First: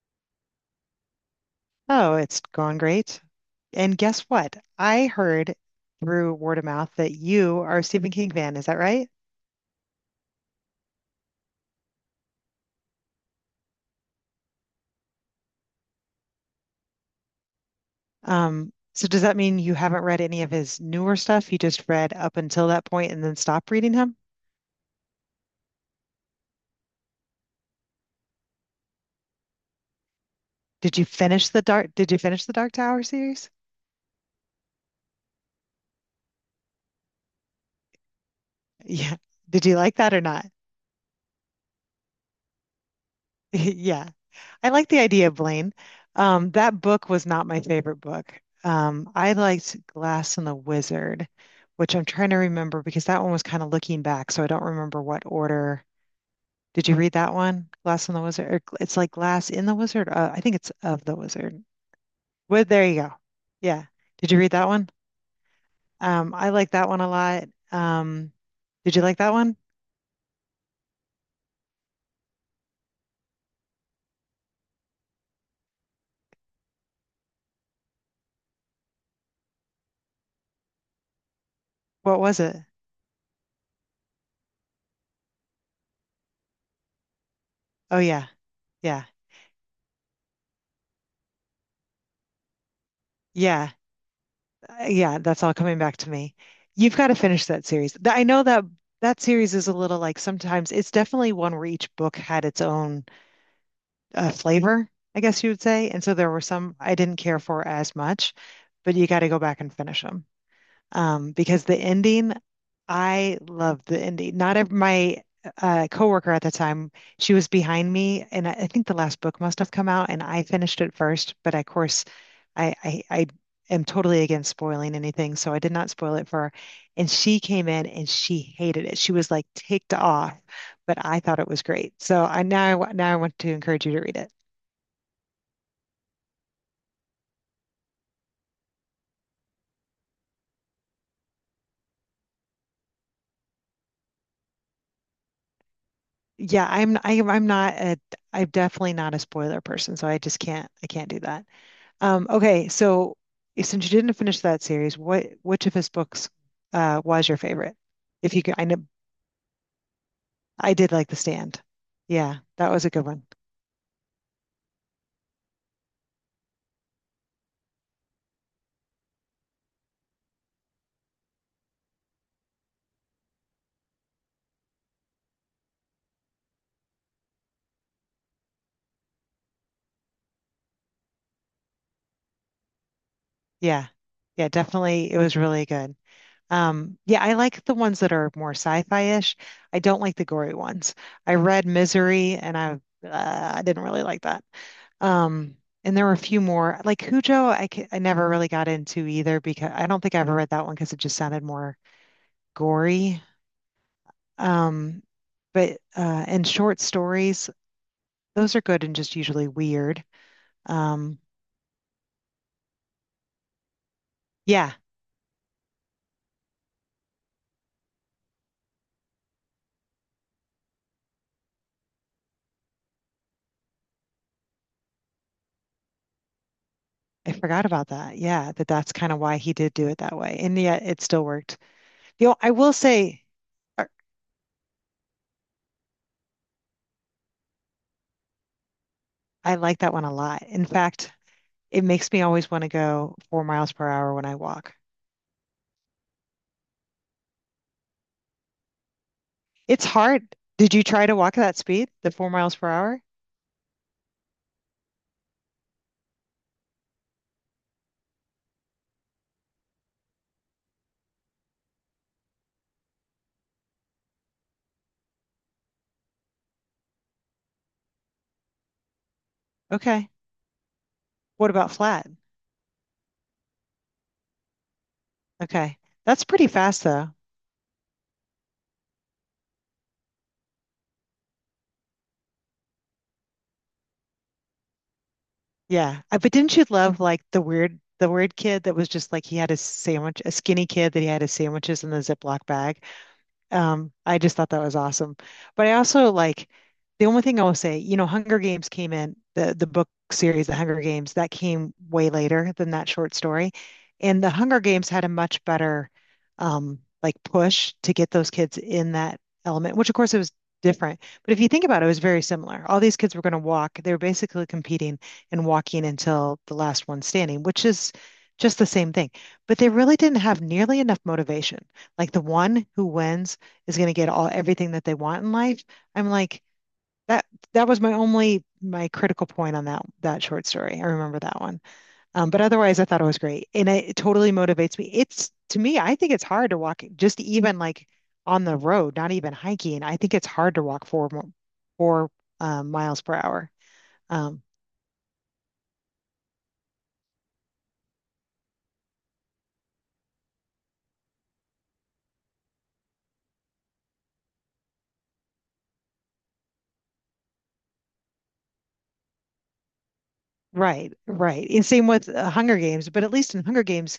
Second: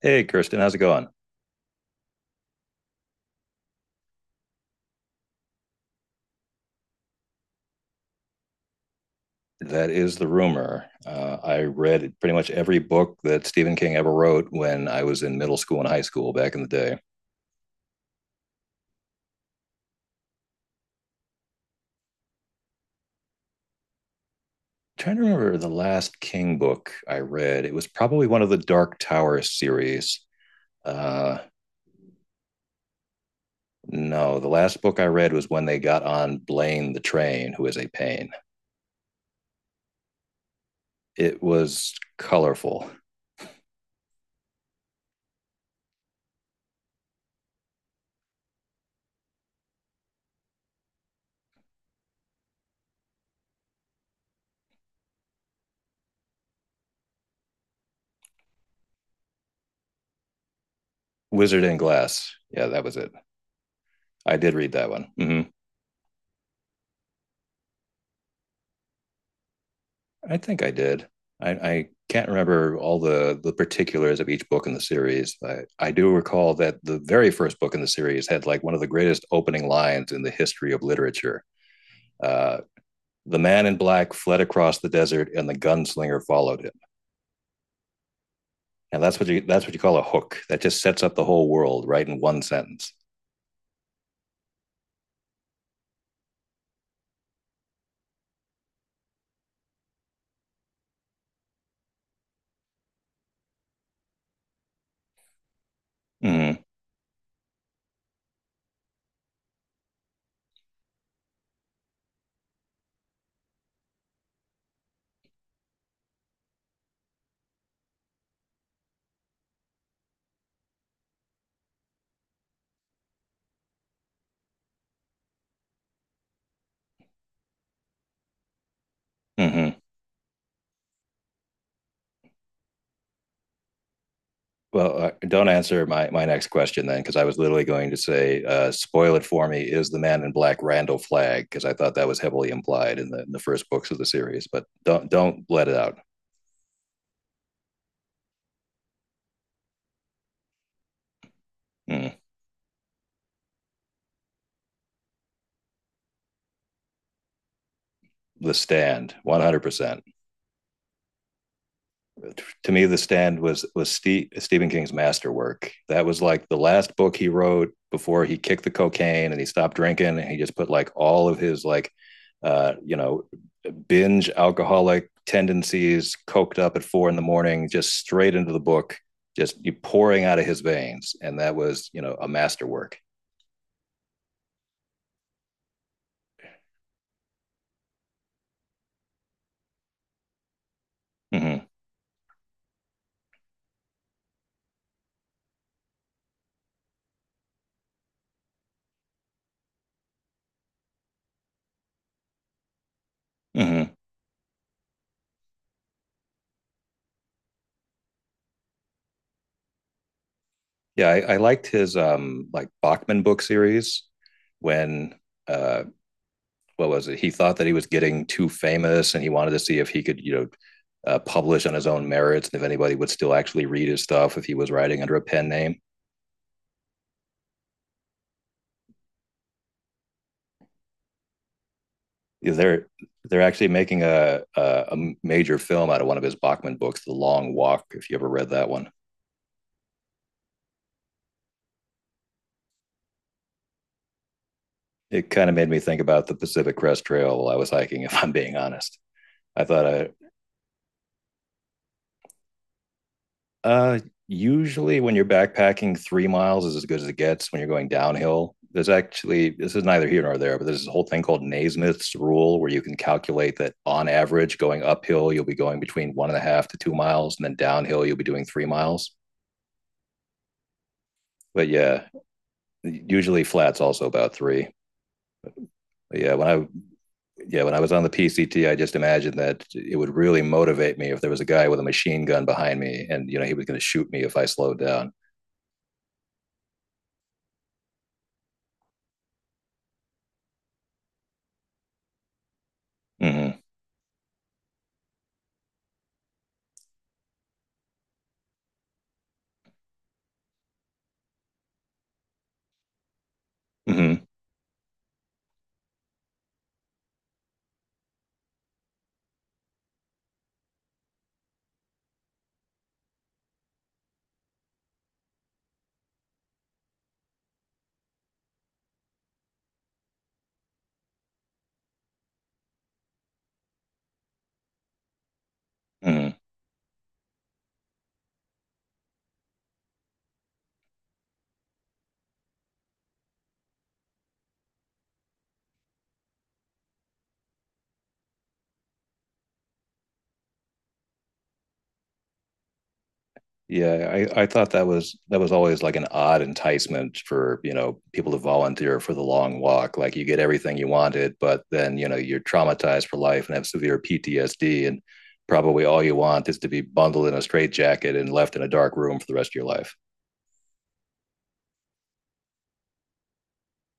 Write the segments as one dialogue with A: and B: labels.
A: Hey, Kirsten, how's it going?
B: Oh, it's gone great. And guess what? I heard through word of mouth that you are a Stephen King fan. Is that right?
A: That is the rumor. I read pretty much every book that Stephen King ever wrote when I was in middle school and high school back in the day.
B: So does that mean you haven't read any of his newer stuff? You just read up until that point and then stopped reading him?
A: Trying to remember the last King book I read. It was probably one of the Dark Tower series.
B: Did you
A: Uh,
B: finish did you finish the Dark Tower series?
A: no, the last book I read was when they got on Blaine the Train, who is a pain.
B: Yeah. Did you like that or not?
A: It was colorful.
B: Yeah. I like the idea, Blaine. That book was not my favorite book. I liked Glass and the Wizard, which I'm trying to remember because that one was kind of looking back, so I don't remember what order. Did you read that one? Glass and the Wizard, or it's like Glass in the Wizard. I think it's of the Wizard.
A: Wizard in Glass.
B: Well,
A: Yeah, that
B: there
A: was
B: you
A: it.
B: go. Yeah. Did
A: I
B: you read
A: did
B: that
A: read
B: one?
A: that one. Hmm.
B: I like that one a lot. Um, did you like that one?
A: I think I did. I can't remember all the particulars of each book in the series. I do recall that the very first book in the series had like one of the greatest opening lines in the history of literature.
B: What was it?
A: Uh, the man in black fled across the desert, and the gunslinger followed him.
B: Oh yeah,
A: And
B: yeah,
A: that's what you, that's what you call a hook. That just sets up the whole world right in one sentence.
B: yeah. Yeah, that's all coming back to me. You've got to finish that series. I know that that series is a little like sometimes it's definitely one where each book had its own flavor, I guess you would say. And so there were
A: Mm-hmm.
B: some I didn't care for as much, but you got to go back and finish them. Because the ending I love the indie. Not ev my coworker at the time, she was behind me, and I think the last book must have come out, and I finished it first. But of course, I am totally against spoiling anything, so I did not spoil it for her. And she came in and she hated it. She was like
A: Mm-hmm.
B: ticked off, but I thought it was great. So I now I wa- now I want to encourage you to read it.
A: Well, don't answer my next question then, because I was literally going to say, spoil it for me. Is the man in black Randall Flagg? Because I thought that was heavily implied in the first books of the series, but don't let it out.
B: I'm not a I'm definitely not a spoiler person, so I just can't I can't do that.
A: Mm.
B: Okay, so since you didn't finish that series, what which of his books was your favorite? If you
A: The
B: could, I know
A: Stand, 100%.
B: I did like The Stand. Yeah, that
A: To
B: was
A: me,
B: a
A: The
B: good one.
A: Stand was Stephen King's masterwork. That was like the last book he wrote before he kicked the cocaine and he stopped drinking, and he just put like all of his like uh, you know, binge alcoholic tendencies, coked up at four in the morning, just straight into the book, just pouring out of his veins. And that was, a masterwork.
B: Yeah, yeah, definitely, it was really good. Yeah, I like the ones that are more sci-fi-ish. I don't like the gory ones. I
A: Mm-hmm.
B: read Misery, and I didn't really like that. Um, and there were a few more like Cujo. I never really got into either because I don't think I ever read that one because it just sounded more gory.
A: Mm-hmm.
B: Um, but and short stories, those are good and just usually weird.
A: Yeah,
B: Um,
A: I liked his like Bachman book series
B: yeah,
A: when uh what was it? He thought that he was getting too famous and he wanted to see if he could, publish on his own merits and if anybody would still actually read his stuff if he was writing under a pen name.
B: I forgot about that. Yeah, that that's kind of why he did do it that way, and yet it still worked. You know, I will
A: they're
B: say
A: they're actually
B: uh,
A: making a major film out of one of his Bachman books, The Long Walk. If you ever read that one,
B: I like that one a lot. In fact, it makes me always want to go 4 miles per hour when I walk.
A: it kind of made me think about the Pacific Crest Trail while I was hiking. If I'm being honest, I
B: It's
A: thought I
B: hard. Did you try to walk at that speed, the 4 miles per hour?
A: uh, usually when you're backpacking, 3 miles is as good as it gets when you're going downhill. There's actually, this is neither here nor there, but there's this whole thing called Naismith's rule where you can calculate that on average, going uphill you'll be going between one and a half to 2 miles, and then downhill you'll be doing 3 miles.
B: Okay. What
A: But
B: about flat?
A: yeah, usually flat's also about three.
B: Okay.
A: But
B: That's
A: yeah,
B: pretty
A: when I
B: fast though.
A: yeah, when I was on the PCT, I just imagined that it would really motivate me if there was a guy with a machine gun behind me, and you know he was going to shoot me if I slowed down.
B: Yeah. But didn't you love like the weird kid that was just like he had a sandwich, a skinny kid that he had his sandwiches in the Ziploc bag
A: Mm-hmm,
B: I just thought that was awesome. But I also like the only thing I will say, you know, Hunger Games came in the book series, The Hunger Games, that came way later than that short story. And
A: mm-hmm,
B: The Hunger Games had a much better like push to get those kids in that element, which of course it was different. But if you think about it, it was very similar. All these kids were going to walk. They were basically competing and walking until the last one standing, which is just the same thing. But they really didn't have nearly enough motivation. Like the one who wins is going to get all everything that they want in life. I'm
A: mm-hmm.
B: like that. That was my only my critical point on that short story. I remember that one, but otherwise, I thought it was great, and it totally motivates me. It's to me, I think it's hard to walk just even like on the road, not even hiking. I think it's hard to walk four miles per hour.
A: Yeah, I,
B: Um,
A: I thought that was, that was always like an odd enticement for you know people to volunteer for the long walk. Like you get everything you wanted, but then you know you're traumatized for life and have severe PTSD, and probably all you want is to be bundled in a straitjacket and left in a dark room for the rest of your life.
B: right, right. And same with Hunger Games, but at least in Hunger Games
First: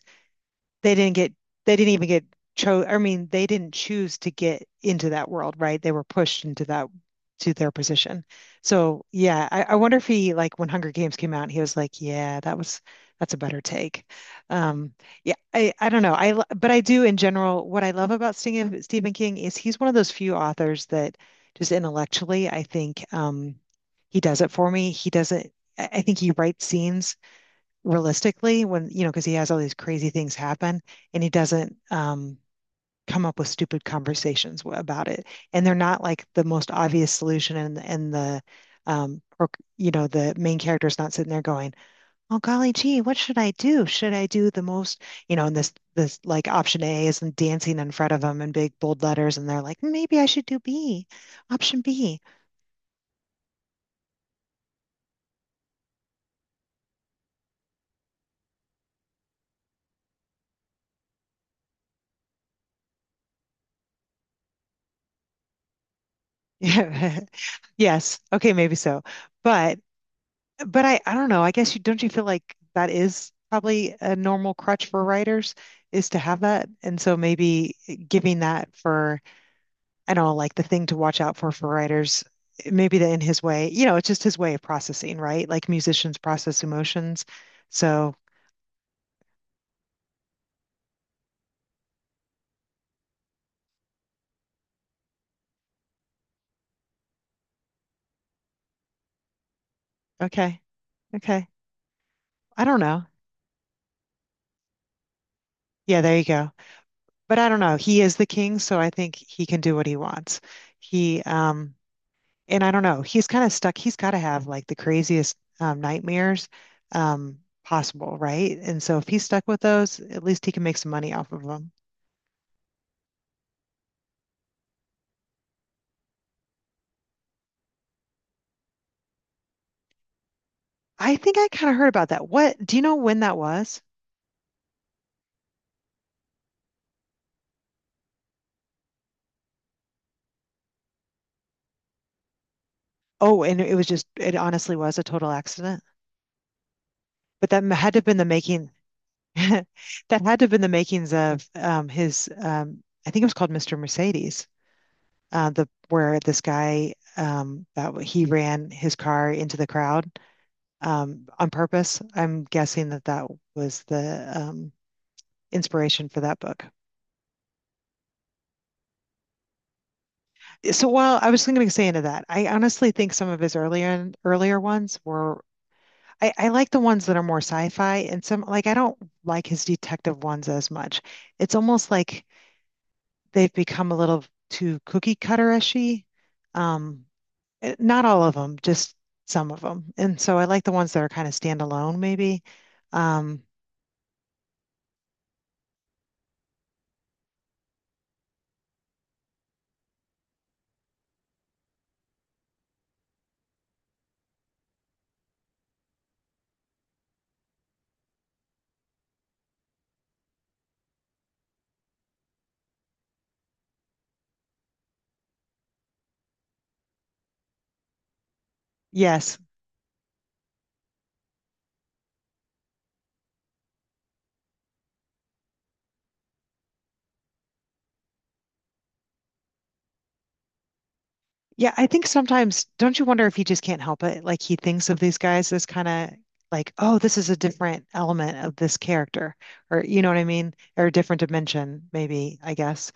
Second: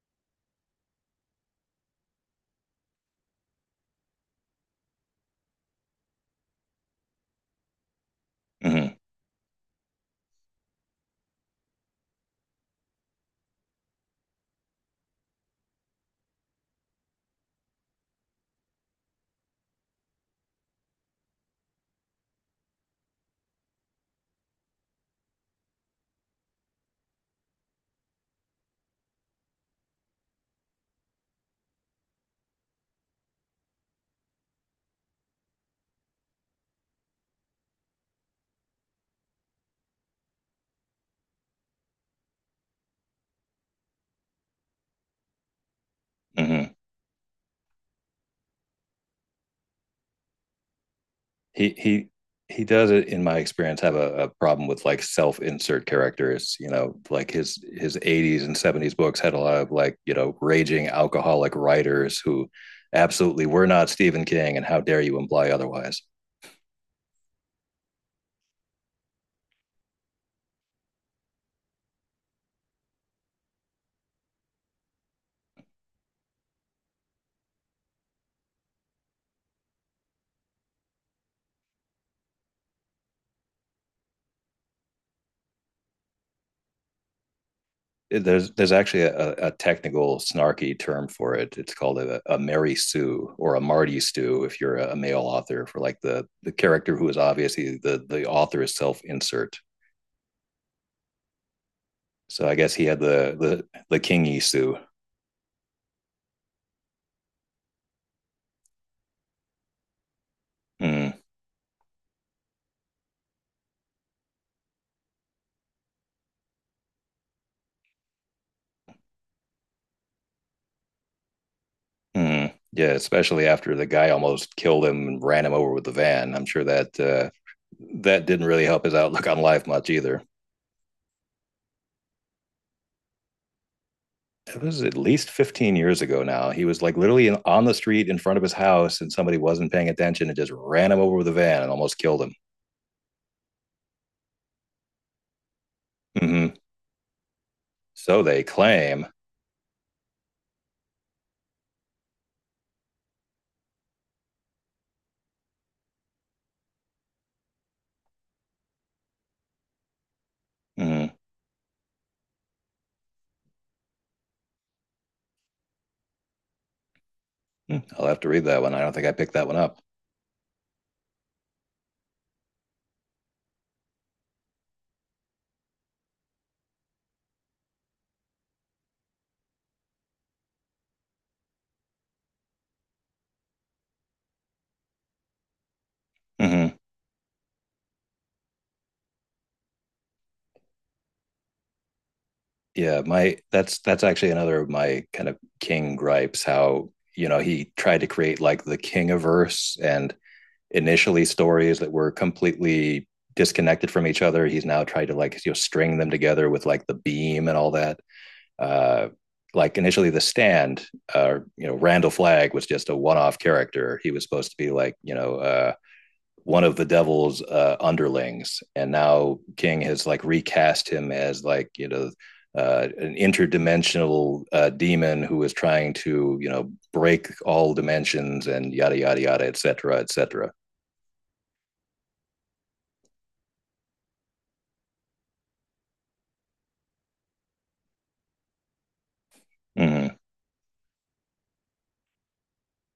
B: they didn't get they didn't even get chose I mean they didn't choose to get into that world, right? They were pushed into that to their position.
A: Mm-hmm.
B: So yeah, I wonder if he like when Hunger Games came out, he was like, yeah, that's a better take. Um, yeah, I don't know. But I do in general. What I love about Stephen King is he's one of those few authors that just intellectually, I think he does it for me. He doesn't. I think he writes scenes realistically when you know because he has all these crazy things happen and he doesn't come up with stupid conversations about it and they're not like the most obvious solution and the um, you know the main character is not sitting there going oh golly gee what should I do the most you know and this like
A: Mm-hmm.
B: option A is dancing in front of them in big bold letters and they're like maybe I should do B
A: He
B: option
A: he
B: B
A: he does, it in my experience, have a problem with like self insert characters, you know, like his 80s and 70s books had a lot of like, you know, raging alcoholic writers who absolutely were not Stephen King, and how dare you imply otherwise.
B: yes okay maybe so but But I don't know. I guess you don't you feel like that is probably a normal crutch for writers is to have that. And so maybe giving that for, I don't know, like the thing to watch out for writers, maybe the in his way, you know, it's just his way of processing, right? Like musicians process emotions. So,
A: There's actually a technical snarky term for it, it's called a Mary Sue, or a Marty Stew if you're a male author, for like the character who is obviously, the author is self insert,
B: okay, okay.
A: so I
B: I
A: guess
B: don't
A: he had
B: know.
A: the kingy sue.
B: Yeah, there you go. But I don't know. He is the king, so I think he can do what he wants.
A: Mm,
B: He and I don't know, he's kind of stuck. He's got to have like the craziest nightmares possible, right? And so if he's stuck with those, at least he can make some money off of them.
A: mm. Yeah, especially after the guy almost killed him and ran him over with the van. I'm sure that that didn't really help his outlook on life much either.
B: I think I kind of heard about that. What do you know when that was?
A: It was at least 15 years ago now. He was like literally in, on the street in front of his house, and somebody wasn't paying attention and just ran him over with a van and almost killed him.
B: Oh, and it was just, it honestly was a total accident.
A: Hmm.
B: But had to have been
A: So
B: the
A: they
B: making,
A: claim.
B: that had to have been the makings of I think it was called Mr. Mercedes, the where this guy he ran his car into the crowd
A: Mm-hmm.
B: on purpose. I'm guessing that that was the inspiration for that book.
A: Hmm. I'll have to read that one. I don't think I picked that one up.
B: So while I was going to say into that, I honestly think some of his earlier ones were. I like the ones that are more sci-fi and some like I don't like his detective ones as much. It's almost like they've become a little too cookie cutter-ishy.
A: Hmm.
B: Um, not all of them, just some of them. And so I like the ones that are kind of standalone, maybe.
A: Yeah, my
B: Um,
A: that's actually another of my kind of King gripes. How, you know, he tried to create like the king of verse and initially stories that were completely disconnected from each other. He's now tried to like, you know, string them together with like the beam and all that. Uh like initially The Stand, you know, Randall Flagg was just a one-off character. He was supposed to be like, you know, one of the devil's underlings, and
B: yes,
A: now King has like recast him as like, you know, an interdimensional demon who is trying to, you know, break all dimensions and yada yada yada etc etc.
B: Yeah, I think sometimes, don't you wonder if he just can't help it? Like he thinks of these guys as kind of like, oh, this is a different element of this character, or you know
A: Mm-hmm.
B: what I mean? Or a different dimension, maybe, I guess.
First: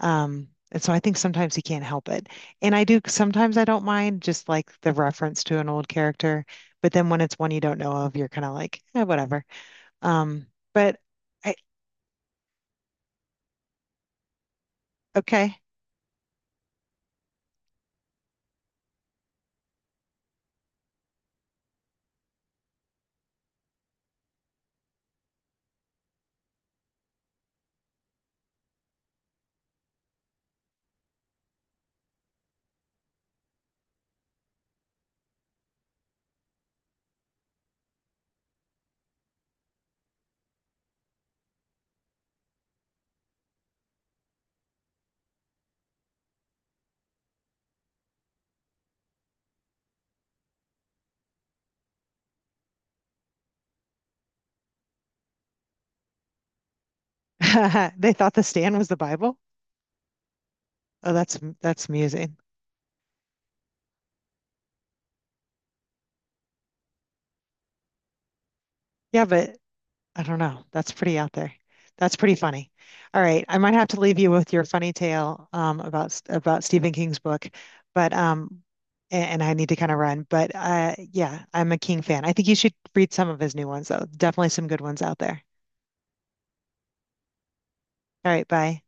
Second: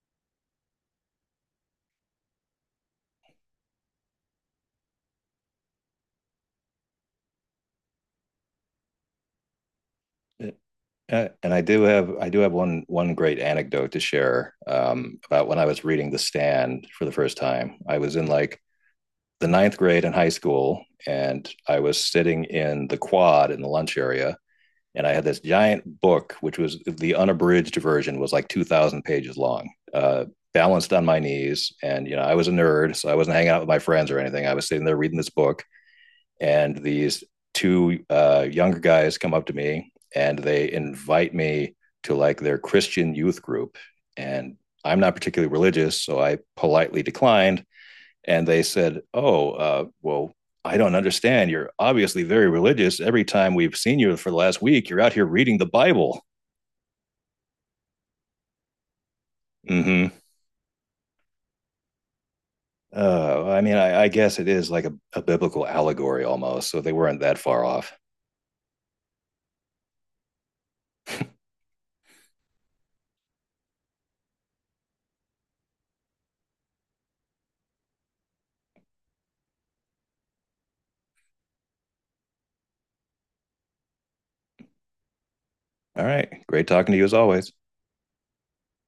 B: And so I think sometimes he can't help it. And I do, sometimes I don't mind just like the reference to an old character, but then when it's one you don't know of, you're kind of like, eh, whatever. Um, but
A: And
B: I,
A: I do have one, one great anecdote to share about when
B: okay.
A: I was reading The Stand for the first time. I was in like the ninth grade in high school, and I was sitting in the quad in the lunch area, and I had this giant book, which was the unabridged version, was like 2,000 pages long, balanced on my knees. And you know, I was a nerd, so I wasn't hanging out with my friends or anything. I was sitting there reading this book, and these two younger guys come up to me and they invite me to like their Christian youth group, and I'm not particularly religious, so I politely declined, and they said, "Oh, well, I don't understand. You're obviously very religious. Every time we've seen you for the last week, you're out here reading the Bible."
B: They thought the stand was the Bible.
A: Mm-hmm.
B: Oh, that's amusing.
A: I mean, I guess it is like a biblical allegory almost. So they weren't that far off.
B: Yeah, but I don't know. That's pretty out there. That's pretty funny. All right, I might have to leave you with your funny tale about Stephen King's book, but um, and, I need to kind of run. But yeah, I'm a King fan. I think you should read some of his new ones though. Definitely some good ones out there.
A: All right, great talking to you as always.
B: All right, bye.